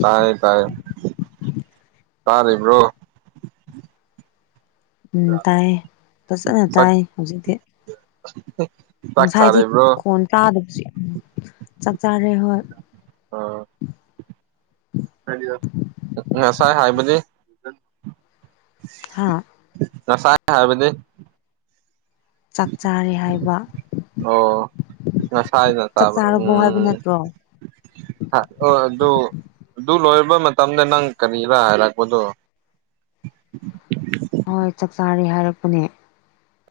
ꯇꯥꯏꯌꯦ ꯇꯥꯏꯌꯦ ꯇꯥꯔꯤꯕ꯭ꯔꯣ ꯎꯝ ꯇꯥꯏ ꯐꯖꯅ ꯇꯥꯏ ꯍꯧꯖꯤꯛꯇꯤ ꯍꯥ ꯍꯥ ꯉꯁꯥꯏꯗꯤ ꯀꯣꯟ ꯇꯥꯗꯕꯁꯨ ꯎꯝ ꯆꯥꯛ ꯆꯥꯔꯦ ꯍꯣꯏ ꯑꯣ ꯉꯁꯥꯏ ꯍꯥꯏꯕꯗꯤ ꯍꯥꯥ ꯅꯁꯥꯏ ꯍꯥꯏꯕꯗꯤ ꯆꯥꯛ ꯆꯥꯔꯦ ꯍꯥꯏꯕ ꯑꯣ ꯑꯁꯥꯏꯗ ꯆꯥꯛ ꯆꯥꯕꯔ ꯆꯥꯔꯕꯣ ꯍꯥꯏꯕ ꯎꯝ ꯅꯠꯇ꯭ꯔꯣ ꯍꯥ ꯑꯣ ꯑꯗꯨ ꯑꯗꯨ ꯂꯣꯏꯔꯕ ꯃꯇꯝꯗ ꯅꯪ ꯀꯔꯤꯔꯥ ꯍꯥꯏꯔꯛꯄꯗꯣ ꯍꯣꯏ ꯆꯥꯛ ꯆꯥꯔꯦ ꯍꯥꯏꯔꯛꯄꯅꯦ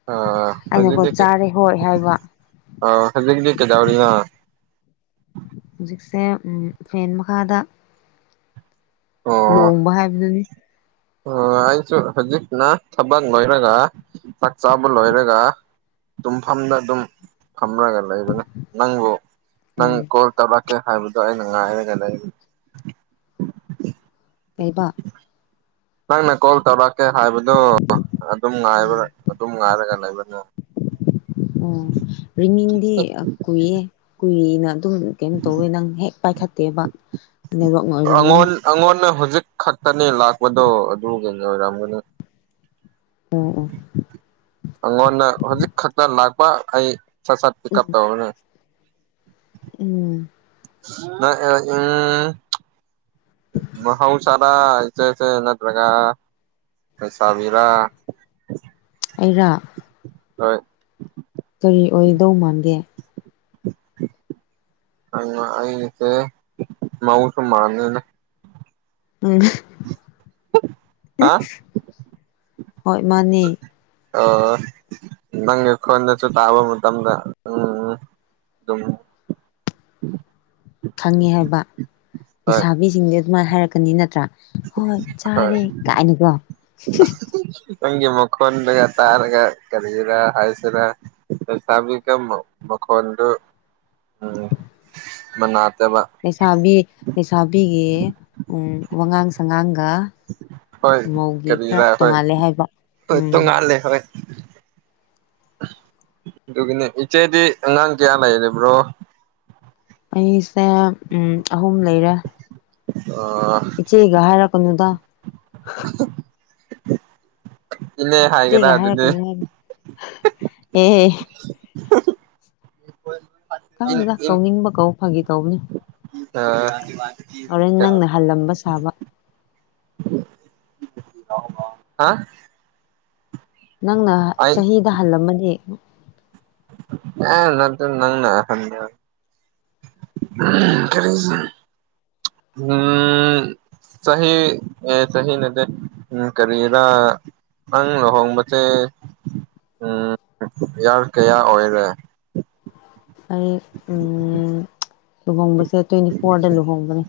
ꯑꯥ ꯑꯩꯅꯀꯣ ꯆꯥꯔꯦ ꯍꯣꯏ ꯍꯥꯏꯕ ꯑꯣ ꯍꯧꯖꯤꯛꯗꯤ ꯀꯩꯗꯧꯔꯤꯅꯣ ꯍꯧꯖꯤꯛꯁꯦ ꯎꯝ ꯐꯦꯟ ꯃꯈꯥꯗ ꯂꯣꯡꯕ ꯍꯥꯏꯕꯗꯨꯅꯤ ꯑꯣ ꯑꯩꯁꯨ ꯍꯧꯖꯤꯛꯅ ꯊꯕꯛ ꯂꯣꯏꯔꯒ ꯆꯥꯛ ꯆꯥꯕ ꯂꯣꯏꯔꯒ ꯇꯨꯝꯐꯝꯗ ꯑꯗꯨꯝ ꯐꯝꯂꯒ ꯂꯩꯕꯅꯦ ꯅꯪꯕꯨ ꯅꯪ ꯎꯝ ꯀꯣꯜ ꯇꯧꯔꯛꯀꯦ ꯍꯥꯏꯕꯗꯣ ꯑꯩꯅ ꯉꯥꯏꯔꯒ ꯂꯩꯕ ꯂꯩꯥꯕ ꯅꯪꯪ ꯀꯣꯜ ꯇꯧꯔ ꯀꯦ ꯍꯥꯏꯕꯗꯣ ꯑꯗꯨꯝ ꯉꯥꯏꯕꯔ ꯎꯝ ꯑꯗꯨꯝ ꯉꯥꯏꯔꯒ ꯂꯩꯕꯅꯦ ꯑꯣ ꯔꯤꯃꯤꯡꯗꯤ ꯀꯨꯏꯌꯦ ꯀꯨꯏꯅ ꯑꯗꯨꯝ ꯀꯩꯅꯣ ꯇꯧꯋꯦ ꯅꯪ ꯍꯦꯛ ꯄꯥꯏꯈꯠꯇꯦꯕ ꯅꯦꯠꯋꯥꯛꯅ ꯑꯣꯏꯔꯝꯒꯅꯤ ꯑꯩꯉꯣꯟ ꯑꯩꯉꯣꯟꯗ ꯍꯧꯖꯤꯛ ꯈꯛꯇꯅꯤ ꯂꯥꯛꯄꯗꯣ ꯑꯗꯨ ꯀꯩꯩ ꯑꯣꯏꯔꯝꯒꯅꯤ ꯎꯝ ꯎꯝ꯫ ꯑꯩꯉꯣꯟꯗ ꯍꯧꯖꯤꯛ ꯈꯛꯇ ꯂꯥꯛꯄ ꯑꯩ ꯁꯠ ꯁꯠ ꯄꯤꯛ ꯎꯞ ꯎꯝ ꯇꯧꯕꯅꯦ ꯎꯝ [unintelligible] ꯎꯝ꯫ ꯥꯎ ꯁꯔꯥꯁꯦꯁꯦ ꯅꯠꯇ꯭ꯔꯒꯥꯥꯁꯕꯤꯔ ꯑꯩꯔꯥꯛ ꯍꯣꯏ ꯀꯔꯤ ꯑꯣꯏꯗꯧ ꯃꯥꯟꯒꯦ꯫ [unintelligible] ꯃꯧꯖꯨ ꯃꯥꯜꯂꯦꯅꯦ꯫ ꯎꯝ ꯍꯥ ꯍꯣꯏ ꯃꯥꯅꯤ ꯑ ꯅꯪ ꯈꯣꯟꯗ ꯆ ꯇꯕ ꯑꯃ ꯇꯗ ꯎꯝ꯫ ꯑꯗꯨꯝ ꯈꯪꯉꯦ ꯍꯥꯏꯕ ꯍꯣꯏ ꯂꯩꯁꯥꯕꯤꯁꯤꯡꯗꯤ ꯑꯗꯨꯃꯥꯏꯅ ꯍꯥꯏꯔꯛꯀꯅꯤ ꯅꯠꯇ꯭ꯔꯥ ꯍꯣꯏ ꯍꯣꯏ ꯆꯥꯔꯦ ꯀꯥꯏꯅꯤꯀꯣ ꯅꯪꯒꯤ ꯃꯈꯣꯟꯗꯒ ꯇꯥꯔꯒ ꯀꯔꯤꯔꯥ ꯍꯥꯏꯁꯤꯔꯥ ꯁ ꯃꯈꯗꯨ ꯎꯝ ꯃꯅꯥ ꯇꯕ ꯂꯩꯁꯥꯕꯤ ꯂꯩꯁꯥꯕꯤꯒꯤ ꯋꯥꯉꯥꯡ ꯁꯉꯥꯡꯒ ꯍꯣꯏ ꯃꯧꯒꯤ ꯀꯔꯤ ꯈꯔ ꯔ ꯍꯣꯏ ꯇꯣꯡꯉꯥꯜꯂꯦ ꯍꯥꯏꯕ ꯍꯣꯏ ꯎꯝ ꯇꯣꯉꯜꯂꯦ ꯍꯣꯏ꯫ ꯑꯗꯨꯒꯤꯅꯦ ꯏꯆꯦꯗꯤ ꯑꯉꯥꯡ ꯀꯌꯥ ꯂꯩꯔꯕ꯭ꯔꯣ꯫ ꯑꯩꯁꯦ ꯑꯍꯨꯝ ꯂꯩꯔꯦ ꯑꯥ ꯏꯆꯦꯒ ꯍꯥꯏꯔꯛꯀꯅꯨꯗ꯫ ꯏꯅꯦ ꯍꯥꯏꯒꯦꯔꯥ ꯏꯆꯦꯒ ꯑꯗꯨꯗꯤ ꯍꯥꯏꯔꯛꯄꯅ ꯍꯥꯏ ꯑꯦꯍꯦ ꯏꯟ ꯈꯪꯗꯦꯗ ꯀꯧꯅꯤꯡꯕ ꯀꯧ ꯐꯥꯒꯤ ꯇꯧꯕꯅꯤ꯫ ꯇ ꯃꯥꯅꯤ ꯃꯥꯅꯤ꯫ ꯍꯣꯔꯦꯟ ꯅꯪꯅ ꯍꯜꯂꯝꯕ ꯁꯥꯕ꯫ ꯍꯥ ꯅꯪꯅ ꯑꯩ ꯆꯍꯤꯗ ꯍꯜꯂꯝꯃꯅꯤ ꯑꯦ ꯅꯇ ꯅꯪꯅꯗꯔꯤ ꯎꯝ ꯁꯍꯤ ꯁꯍꯤ ꯅꯠꯇꯦ ꯎꯝ ꯀꯔꯤꯔ ꯅꯪ ꯂꯨꯍꯣꯡꯕꯦ ꯎ꯫ ꯌꯥꯡ ꯀꯌꯥ ꯑꯣꯏꯔꯦ꯫ ꯑꯩ ꯂꯨꯍꯣꯡꯕꯁꯦ ꯇ꯭ꯋꯦꯟꯇꯤ ꯐꯣꯔꯗ ꯂꯨꯍꯣꯡꯕꯅꯦ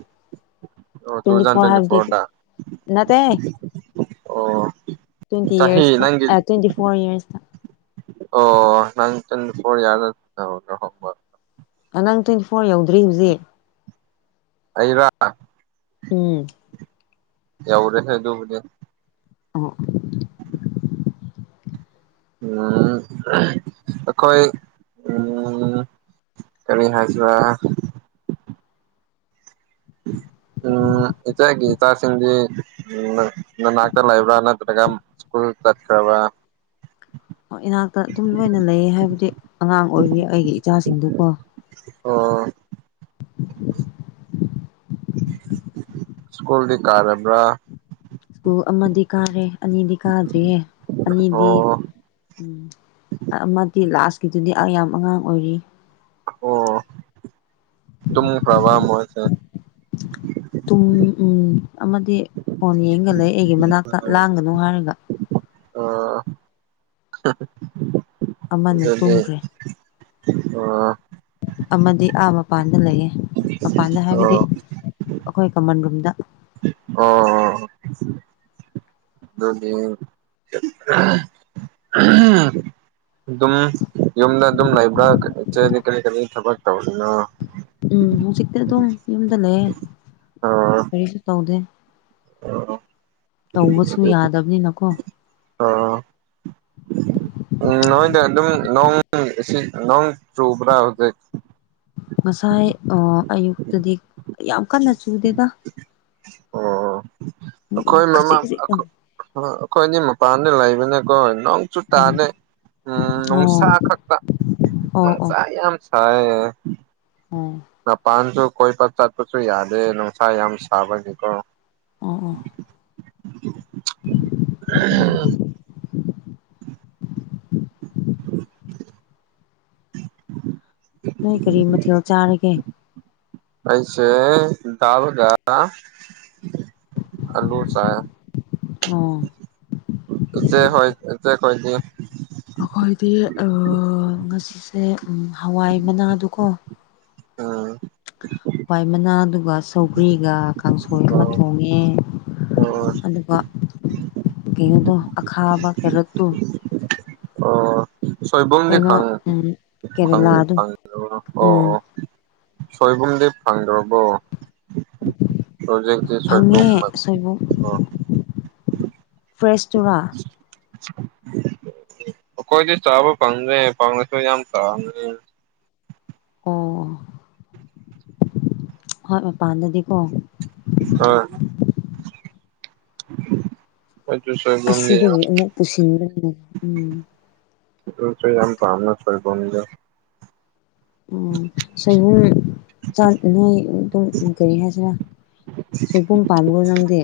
ꯑꯣ ꯇꯨ ꯇ꯭ꯋꯦꯟꯇꯤ ꯊꯥꯎꯖꯟ ꯐꯣꯔ ꯍꯚ ꯐꯣꯔꯗ ꯇ ꯑꯣ ꯇ꯭ꯋꯦꯟꯇꯤ ꯆꯍꯤ ꯏꯌꯔꯁ ꯅꯪꯒꯤ ꯇ ꯇ꯭ꯋꯦꯟꯤ ꯐꯣꯔ ꯏꯌꯔꯁ ꯇ ꯑꯣ ꯅꯪ ꯆꯟ [unintelligible] ꯅꯪ ꯇ꯭ꯋꯦꯟꯇꯤ ꯐꯣꯔ ꯌꯧꯗ꯭ꯔꯤ ꯍꯧꯖꯤꯛ꯫ ꯑꯩꯔꯥ ꯎꯝ ꯌꯥꯎꯔꯦ ꯍꯦ ꯑꯗꯨꯕꯨꯗꯤ꯫ ꯑꯣ ꯎꯝ ꯑꯩꯈꯣꯏ ꯎꯝ꯫ ꯀꯔꯤ ꯍꯥꯏꯁꯤ ꯋꯥ ꯎꯝ ꯏꯆꯦꯒꯤ ꯏꯆꯥꯁꯤꯡꯗꯤ ꯎ ꯅꯅꯥꯇ ꯂ ꯂꯩꯕ꯭ꯔꯥ ꯅꯠꯇ꯭ꯔꯒ ꯁꯀꯨꯜ ꯀꯠꯈ꯭ꯔꯕ꯭ꯔꯥ ꯏꯅꯥꯛꯇ ꯑꯗꯨꯝ ꯂꯣꯏꯅ ꯂꯩꯌꯦ ꯍꯥꯏꯕꯗꯤ ꯑꯉꯥꯡ ꯑꯣꯏꯔꯤ ꯑꯩꯒꯤ ꯏꯆꯥꯁꯤꯡꯗꯨꯀꯣ꯫ ꯑꯣ꯫ ꯁ꯭ꯀꯨꯜꯗꯤ ꯀꯥꯔꯕꯔ꯫ ꯁꯨ ꯑꯃꯗꯤ ꯀꯥꯔꯦ ꯑꯅꯤꯗꯤ ꯀꯥꯗ꯭ꯔꯤꯌꯦ ꯑꯅꯤꯗꯤ ꯑꯣ ꯎꯝ ꯑꯃꯗꯤ ꯂꯥꯁꯀꯤꯗꯨꯗꯤ ꯑ ꯌꯥꯝ ꯑꯉꯥꯡ ꯑꯣꯏꯔꯤ ꯑꯣ ꯈ꯭ꯔꯕ ꯃꯣꯏꯖꯨ꯫ ꯇꯨꯡ ꯎꯝ ꯑꯃꯗꯤ ꯐꯣꯟ ꯌꯦꯡꯒ ꯂꯩ ꯑꯩꯒꯤ ꯃꯅꯥꯛꯇ ꯂꯥꯡꯒꯅꯨ ꯍꯥꯏꯔꯒ ꯑ ꯑꯃꯅ ꯑꯗꯨꯗꯤ ꯇꯨꯝꯈ꯭ꯔꯦ ꯑ ꯑꯃꯗꯤ ꯑꯥ ꯃꯄꯥꯟꯗ ꯂꯩꯌꯦ ꯃꯄꯥꯟꯗ ꯍꯥꯏꯕꯗꯤ ꯑꯣ ꯑꯩꯈꯣꯏ ꯀꯃꯟ ꯔꯨꯝꯗ ꯑꯣ ꯑꯗꯨꯅꯤ ꯑ ꯍ ꯑꯗꯨꯝ ꯌꯨꯝꯗ ꯑꯗꯨꯝ ꯂꯩꯕ꯭ꯔꯥꯗꯤ ꯀꯔꯤ ꯀꯔꯤ ꯊꯕꯛ ꯇꯧꯔꯤꯅꯣ ꯎꯝ ꯍꯧꯖꯤꯛꯇꯤ ꯑꯗꯨꯝ ꯌꯨꯝꯗ ꯂꯩꯌꯦ ꯀꯔꯤꯁꯨ ꯇꯧꯗꯦ ꯑꯣ ꯑꯣ ꯇꯧꯕꯁꯨ ꯌꯥꯗꯕꯅꯤꯅꯀꯣ ꯑꯣ ꯅꯣꯏꯗ ꯑꯗꯨꯝ ꯅꯣꯡ ꯏꯁꯤꯠ ꯅꯣꯡ ꯆꯨꯕ꯭ꯔꯥ ꯍꯧꯖꯤꯛ ꯉꯁꯥꯏ ꯑꯣ ꯑꯌꯨꯛꯇꯗꯤ ꯌꯥꯝ ꯀꯟꯅ ꯆꯨꯗꯦꯗ ꯑꯣ ꯑꯩꯈꯣꯏ ꯃꯃꯥ ꯈꯖꯤꯛ ꯈꯖꯤꯛꯇꯪ ꯑꯩꯈꯣꯏꯗꯤ ꯃꯄꯥꯟꯗ ꯂꯩꯕꯅꯦꯀꯣ ꯅꯣꯡ ꯆꯨ ꯎꯝ ꯇꯥꯅꯩ ꯎꯝ ꯑꯣ ꯅꯨꯡꯁꯥ ꯈꯛꯇ ꯑꯣ ꯑꯣ ꯅꯨꯡꯁꯥ ꯌꯥꯝ ꯍ ꯑꯣ ꯃꯄꯥꯟꯁꯨ ꯀꯣꯏꯕ ꯆꯠꯄꯁꯨ ꯌꯥꯗꯦ ꯅꯨꯡꯁꯥ ꯌꯥꯝ ꯁꯥꯕꯒꯤꯀꯣ ꯑꯥ ꯑꯥ [unintelligible] ꯅꯣꯏ ꯀꯔꯤ ꯃꯊꯦꯜ ꯆꯥꯔꯒꯦ ꯑꯩꯁꯦ ꯗꯥꯜ ꯒ ꯑꯂꯨ ꯆꯥꯏꯌꯦ ꯑꯣ ꯏꯆꯦ ꯍꯣꯏ ꯏꯆꯦ ꯀꯣꯏ ꯗꯤ ꯑꯩꯈꯣꯏꯗꯤ ꯑꯥ ꯉꯁꯤꯁꯦ ꯎꯝ ꯍꯋꯥꯏ ꯃꯅꯥꯗꯨ ꯀꯣ ꯎꯝ ꯄꯏ ꯃꯅꯥ ꯑꯗꯨꯒ ꯁꯧꯒ꯭ꯔꯤꯒ ꯀꯥꯡꯁꯣꯏ ꯑꯃ ꯊꯣꯡꯉꯦ ꯑꯣ ꯑꯗꯨꯒ ꯀꯩꯅꯣꯗꯣ ꯑꯈꯥꯕ ꯀꯦꯔꯠꯇꯨ ꯑꯣ ꯁꯣꯏꯕꯨꯝꯗꯤ ꯀꯩꯅꯣ ꯈꯪ ꯎꯝ ꯈꯪ ꯀꯦꯔꯦꯂꯥꯗꯨ ꯈꯪ ꯑꯣ ꯎꯝ ꯑꯣ ꯁꯣꯏꯕꯨꯝꯗꯤ ꯐꯪꯗ꯭ꯔꯕꯣ ꯍꯧꯖꯤꯛꯇꯤ ꯐꯪꯉꯦ ꯁꯣꯏꯕꯨꯝ ꯁꯣꯏꯕꯨꯝ ꯑꯣ ꯐ꯭ꯔꯦꯁꯇꯣꯔꯥ ꯑꯩꯈꯣꯏꯗꯤ ꯆꯥꯕ ꯐꯪꯗ꯭ꯔꯦ ꯐꯪꯉꯁꯨ ꯌꯥꯝ ꯇꯡꯒ꯭ꯔꯦ ꯑꯣ ꯍꯣꯏ ꯃꯄꯥꯟꯗꯗꯤꯀꯣ ꯍꯣꯏ [unintelligible] ꯌꯥꯝ ꯑꯁꯤꯗꯒꯤ ꯑꯃꯨꯛ ꯄꯨꯁꯤꯟ [unintelligible] ꯅ ꯎꯝ ꯑꯗꯨꯁꯨ ꯌꯥꯝ ꯄꯥꯝꯃꯦ ꯁꯣꯏꯕꯨꯝꯗꯣ ꯑꯣ ꯁꯣꯏꯕꯨꯝ ꯆꯥꯏ ꯑꯗꯨꯝ ꯀꯔꯤ ꯍꯥꯏꯁꯤꯔꯥ ꯁꯣꯏꯕꯨꯝ ꯄꯥꯝꯕ꯭ꯔꯣ ꯅꯪꯗꯤ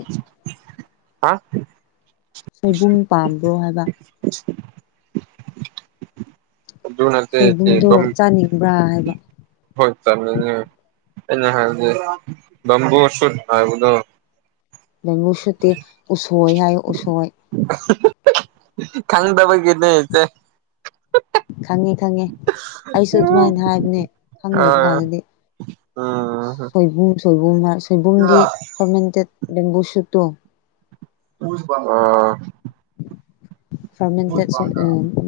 ꯍꯥ ꯁꯣꯏꯕꯨꯝ ꯄꯥꯝꯕ꯭ꯔꯣ ꯍꯥꯏꯕ ꯑꯗꯨ ꯅꯠꯇꯦ ꯁꯣꯏꯕꯨꯝꯗꯣ ꯆꯦꯕꯝ ꯆꯥꯅꯤꯡꯕ꯭ꯔꯥ ꯍꯥꯏꯕ ꯍꯣꯏ ꯆꯥꯅꯤꯡꯉꯤ ꯑꯩꯅ ꯍꯥꯏꯕꯁ ꯕꯝꯕꯨ ꯁꯨꯠ ꯍꯥꯏꯕꯗꯣ ꯕꯦꯝꯕꯨ ꯁꯨꯠꯇꯤ ꯎꯁꯣꯏ ꯍꯥꯏꯌꯣ ꯎꯁꯣꯏ ꯈꯪꯗ ꯕꯒꯤꯅꯦ ꯆꯦ ꯈꯪꯉꯦ ꯈꯪꯉꯦ ꯑꯩꯁꯨ ꯑꯗꯨꯃꯥꯏꯅ ꯍꯥꯏꯕꯅꯦ ꯑ ꯈꯪꯗꯕ ꯀꯥꯟꯗꯗꯤ ꯎꯝ ꯁꯣꯏꯕꯨꯝ ꯁꯣꯏꯕꯨꯝ ꯍꯥꯏ ꯁꯣꯏꯕꯨꯝꯗꯤ ꯐꯔꯃꯦꯟꯇꯦꯠ ꯕꯦꯝꯕꯨ ꯁꯨꯠꯇꯣ ꯑ ꯐꯥꯔꯃꯦꯟꯇꯦꯠ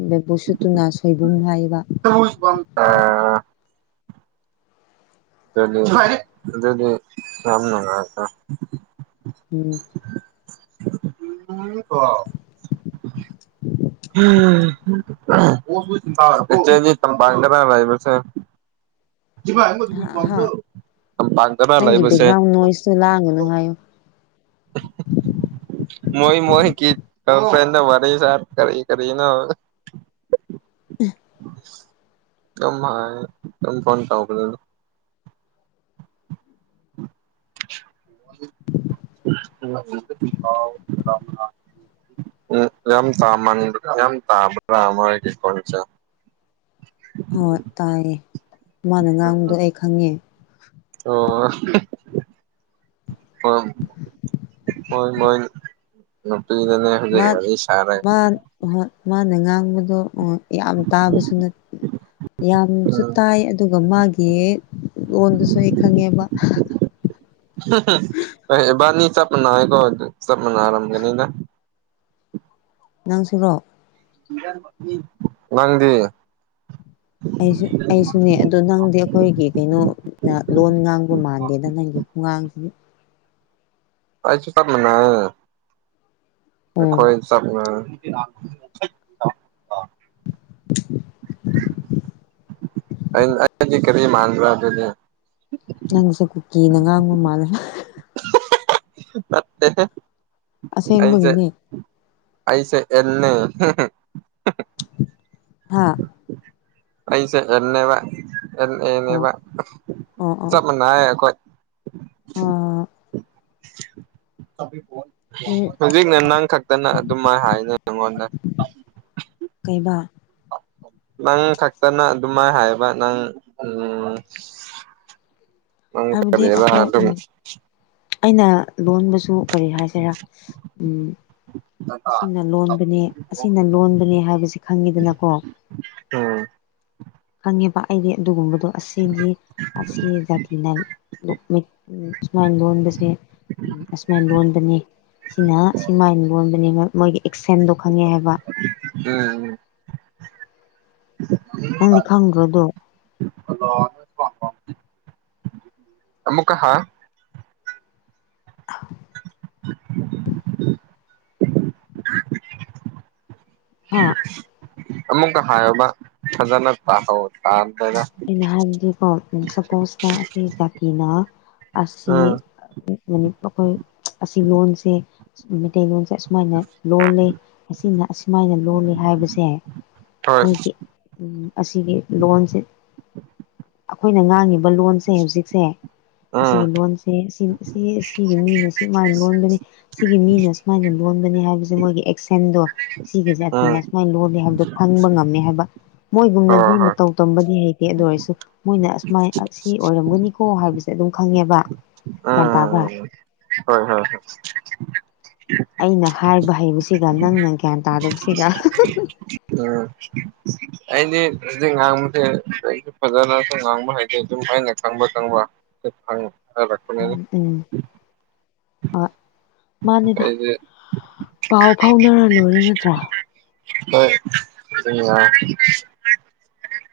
ꯕꯦꯝꯕꯨ ꯁꯨꯠꯇꯨꯅ ꯁꯣꯏꯕꯨꯝ ꯍꯥꯏꯕ [unintelligible] ꯑꯗꯨꯗꯤ ꯑꯗꯨꯗꯤ ꯌꯝ ꯅꯨꯉꯥꯀꯣ ꯎꯝ ꯎꯝ [inaudible] ꯂꯩꯕꯁꯦ ꯍꯥ ꯍꯥ ꯇꯝꯄꯥꯛꯇꯔ ꯅꯪꯒꯤ ꯂꯩꯕꯁꯦ ꯕꯦꯛꯒ꯭ꯔꯥꯎꯟ ꯅꯣꯏꯁꯁꯨ ꯂꯥꯡꯒꯅꯨ ꯍꯥꯏꯌꯨ [inaudible] ꯃꯣꯏ ꯃꯣꯏꯒꯤ ꯒꯜꯐ꯭ꯔꯦꯟ ꯋꯔꯤ ꯁꯥ ꯀꯔꯤꯅꯣ ꯑ ꯀ ꯍꯥꯏ ꯀ ꯐꯣꯟ ꯇꯧꯖꯅꯤ [inaudible] [unintelligible] [unintelligible] ꯃꯣꯏꯒꯤ ꯈꯨꯟꯁꯦ ꯍꯣꯏ ꯇꯥꯏꯌꯦ ꯃꯥꯅ ꯉꯥꯡꯕꯗꯣ ꯑꯩ ꯈꯪꯉꯦ ꯑꯣ ꯏ ꯃꯟ ꯃꯟ ꯏꯦ ꯃꯥꯅ ꯉꯥꯡꯕꯗꯣ ꯌꯥꯝ ꯇꯥꯕꯁꯨ ꯅꯠꯇꯦ ꯌꯥꯝꯅꯁꯨ ꯎꯝ ꯇꯥꯏ ꯑꯗꯨꯒ ꯃꯥꯒꯤ ꯂꯣꯟꯗꯨꯁꯨ ꯑꯩ ꯈꯪꯉꯦꯕ꯫ ꯏꯕꯥꯅꯤ ꯆꯞ ꯃꯅ ꯀꯣ ꯆꯞ ꯃꯅꯔꯝꯒꯦꯅꯤꯗ ꯅꯪꯁꯨꯔꯣ ꯅꯪꯗꯤ ꯑꯩꯁꯨ ꯑꯩꯁꯨꯅꯦ ꯑꯗꯣ ꯅꯪꯗꯤ ꯑꯩꯈꯣꯏꯒꯤ ꯀꯩꯅꯣ ꯂꯣꯟ ꯉꯥꯡꯕ ꯃꯥꯟꯗꯦꯗ ꯅꯪꯗꯤ꯫ ꯋꯥꯉꯥꯡ [unintelligible] ꯑꯩꯁꯨ ꯇꯞꯅ ꯉꯥꯡꯉꯒꯦ ꯎꯝ ꯈꯣꯏ ꯆꯞ ꯃꯅꯩ [inaudible] [unintelligible] [inaudible] [unintelligible] ꯀꯔꯤ ꯃꯥꯟꯕ꯭ꯔꯥ ꯑꯗꯨꯗꯤ ꯅꯪꯁꯦ ꯀꯨꯀꯤꯅ ꯉꯥꯡꯕ ꯃꯥꯜꯂꯦ꯫ ꯍꯥ ꯍꯥ ꯅꯠꯇꯦꯍꯦ ꯑꯩꯁꯦ ꯑꯁꯦꯡꯕꯒꯤꯅꯦ ꯄꯩꯁꯦ ꯑꯦꯜꯅꯤ ꯍꯥꯥ ꯑꯩꯩꯁꯦ ꯑꯦꯜꯅꯦ ꯑꯦꯜ ꯑꯣ ꯑꯦꯅꯦꯕ ꯑꯣ ꯑꯣ ꯆꯞ ꯃꯥꯟꯅꯩꯌꯦ ꯑꯩꯈꯣꯏ꯫ ꯑꯥ ꯀꯕꯤꯣꯜ ꯎꯝ ꯍꯧꯖꯤꯛꯅ ꯅꯪ ꯈꯛꯇꯅ ꯑꯗꯨꯃꯥꯏ ꯍꯥꯏꯅꯦ ꯑꯩꯉꯣꯟꯗ꯫ ꯀꯩꯕ ꯅꯪ ꯈꯛꯇꯅ ꯑꯗꯨꯃꯥꯏꯅ ꯍꯥꯏꯕ ꯅꯪ ꯎꯝ ꯅꯪ ꯍꯥꯏꯕꯗꯤ ꯀꯔꯤꯔ ꯑꯗꯨꯝ ꯑꯩꯈꯣꯏ ꯑꯩꯅ ꯂꯣꯟꯕꯁꯨ ꯀꯔꯤ ꯍꯥꯏꯁꯤꯦꯔꯥ ꯎꯝ ꯑꯁꯤꯅ ꯂꯣꯟꯕꯅꯦ ꯑꯁꯤꯅ ꯂꯣꯟꯕꯅꯦ ꯍꯥꯏꯕꯁꯤ ꯈꯪꯉꯤꯗꯅꯀꯣ ꯎꯝ ꯈꯪꯉꯦꯕ ꯑꯩꯗꯤ ꯑꯗꯨꯒꯨꯝꯕꯗꯣ ꯑꯁꯤꯗꯤ ꯑꯁꯤ ꯖꯥꯇꯤꯅ ꯑꯁꯨꯃꯥꯏ ꯂꯣꯟꯕꯁꯦ ꯑꯁꯨꯃꯥꯏꯅ ꯂꯣꯟꯕꯅꯤ ꯁꯤꯅ ꯁꯤ ꯃꯥꯏꯟ ꯂꯣꯟꯕꯅꯤ ꯃꯣꯏꯒꯤ ꯑꯦꯛꯁꯦꯟꯗꯣ ꯈꯪꯉꯦ ꯍꯥꯏꯕ ꯎꯝ [inaudible] ꯅꯪꯗꯤ ꯈꯪꯗ꯭ꯔꯣꯗꯣ ꯍꯜꯂꯣ [unintelligible] ꯑꯃꯨꯛꯀ ꯍꯥ ꯑ [inaudible] ꯍꯥ ꯑꯃꯨꯛꯀ ꯍꯥꯏꯌꯣꯕ ꯐꯖꯅ ꯇꯥꯍꯧ [unintelligible] ꯑꯩ ꯅꯍꯥꯟꯗꯤꯀꯣ ꯁꯄꯣꯁꯇ ꯑꯁꯤ ꯖꯥꯇꯤꯅ ꯑꯁꯤ ꯎꯝ ꯃꯅꯤ [unintelligible] ꯑꯁꯤ ꯂꯣꯟꯖꯦ ꯃꯩꯇꯩꯂꯣꯟꯁꯦ ꯑꯁꯨꯃꯥꯏꯅ ꯂꯣꯜꯂꯤ ꯑꯁꯤꯅ ꯑꯁꯨꯃꯥꯏꯅ ꯂꯣꯜꯂꯤ ꯍꯥꯏꯕꯁꯦ ꯍꯣꯏ ꯎꯝ ꯑꯁꯤꯒꯤ ꯂꯣꯟꯁꯦ ꯑꯩꯈꯣꯏꯅ ꯉꯥꯡꯉꯤꯕ ꯂꯣꯟꯁꯦ ꯍꯧꯖꯤꯛꯁꯦ ꯎꯝ ꯑꯁꯤꯒꯤꯒꯤ ꯂꯣꯟꯁꯦ ꯁꯤ ꯁꯤꯒꯤ ꯃꯤꯅ ꯁꯤ ꯁꯨꯃꯥꯏꯅ ꯂꯣꯟꯕꯅꯤ ꯁꯤꯒꯤ ꯃꯤꯅ ꯁꯨꯃꯥꯏꯅ ꯂꯣꯟꯕꯅꯤ ꯍꯥꯏꯕꯁꯦ ꯃꯣꯏꯒꯤ ꯑꯦꯛꯁꯦꯟꯗꯣ ꯁꯤꯒꯤ ꯎꯝ ꯖꯥꯇꯤꯅ ꯁꯨꯃꯥꯏꯅ ꯂꯣꯜꯂꯦ ꯍꯥꯏꯕꯗꯣ ꯈꯪꯕ ꯉꯝꯃꯦ ꯍꯥꯏꯕ ꯍꯣꯏ ꯃꯣꯏꯒꯨꯝꯅꯗꯤ ꯍꯣꯏ ꯃꯇꯧ ꯇꯝꯕꯗꯤ ꯍꯩ ꯇꯦ ꯑꯗꯨ ꯑꯣꯏꯔꯁꯨ ꯃꯣꯏꯅ ꯑꯁꯨꯃꯥꯏ ꯑꯁꯤ ꯑꯣꯏꯔꯝꯒꯅꯤꯀꯣ ꯍꯥꯏꯕꯁꯦ ꯑꯗꯨꯝ ꯈꯪꯉꯦꯕ ꯎꯝ ꯒ꯭ꯌꯥꯟ ꯎꯝ ꯇꯥꯕ꯭ꯔꯥ ꯎꯝ ꯍꯣꯏ ꯍꯣꯏ ꯍꯣꯏ ꯑꯩꯅ ꯍꯥꯏꯕ ꯍꯩꯕꯁꯤꯒ ꯅꯪꯅ ꯒ꯭ꯌꯥꯟ ꯇꯥꯗꯕꯁꯤꯒ [unintelligible] ꯑꯩꯗꯤ ꯍꯧꯖꯤꯛ ꯉꯥꯡꯕꯖꯦ ꯑꯩꯁꯨ ꯐꯖꯅꯁꯨ ꯉꯥꯡꯕ ꯍꯩꯇꯦ ꯑꯗꯨꯝ ꯑꯩꯅ ꯈꯪꯕ ꯈꯪꯕ [unintelligible] ꯎꯝ ꯎꯝ ꯍꯣꯏ ꯃꯥꯅꯦꯗ ꯑꯩꯗꯤ ꯄꯥꯎ ꯐꯥꯎꯅꯔ ꯂꫭꯏꯔꯦ ꯅꯠꯇ꯭ꯔꯥ [unintelligible]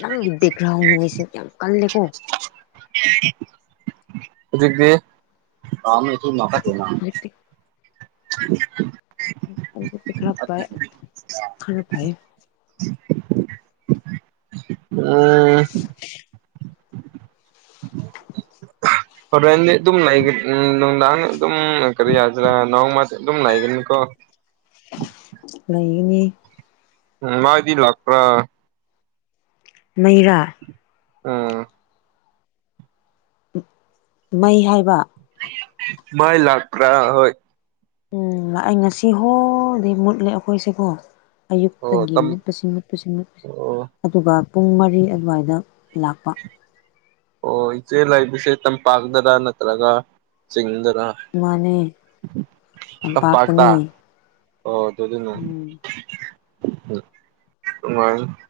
ꯅꯪꯒꯤ ꯕꯦꯛꯒ꯭ꯔꯥꯎꯟ ꯅꫭꯏꯁꯁꯦ ꯌꯥꯝ ꯀꯜꯂꯦꯀꯣ [unintelligible] ꯍꯧꯖꯤꯛꯇꯤ [inaudible] ꯑꯗꯨꯖꯤꯛꯇꯤ ꯈꯔ ꯐ ꯈꯔ ꯐꯩꯌꯦ [unintelligible] ꯑ ꯍꫭꯔꯦꯟꯗꯤ ꯑꯗꯨꯝ ꯂꯩꯒ ꯎꯝ ꯅꯨꯡꯗꯥꯡ ꯑꯗꯨꯝ ꯀꯔꯤ ꯍꯥꯏꯁꯤꯔ ꯅꯣꯡ ꯃꯥꯁꯤ ꯑꯗꯨꯝ ꯂꯩꯒꯅꯤ ꯀꯣ ꯂꯩꯒꯅꯤ ꯎ ꯃꯥꯗꯤ ꯂꯥꯛꯄ꯭ꯔꯥ ꯃꯩꯔꯥ ꯎꯝ ꯃꯩ ꯍꯥꯏꯕ ꯃꯥꯏ ꯂꯥꯛꯀ꯭ꯔꯥ ꯍꯣꯏ ꯎꯝ ꯑꯩ ꯉꯁꯤ ꯍꯣꯜꯗꯣ ꯃꯨꯠꯂꯦ ꯑꯩꯈꯣꯏꯁꯦꯀꯣ ꯑꯣ ꯑꯌꯨꯛꯇꯒꯤ ꯇꯝ ꯃꯨꯠꯄꯁꯤ ꯃꯨꯠ ꯑꯣ [unintelligible] ꯑꯗꯨꯒ ꯄꯨꯡ ꯃꯔꯤ ꯑꯗꯨꯋꯥꯏꯗ ꯂꯥꯛꯄ ꯑꯣ ꯏꯆꯦ ꯂꯕꯁꯦ ꯇꯝꯄꯥꯛꯇꯔ ꯅꯠꯇ꯭ꯔꯒ ꯆꯤꯡꯗꯔ ꯃꯅꯤ ꯇꯝꯄꯥꯛꯇ ꯇꯝꯄꯥꯛꯇꯅꯤ ꯑꯣ ꯑꯗꯨꯗꯤ [unintelligible]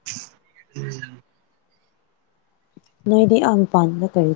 [unintelligible] ꯅꯣꯏꯗꯤ ꯌꯥꯝ ꯄꯥꯟꯕꯗ ꯀꯔꯤ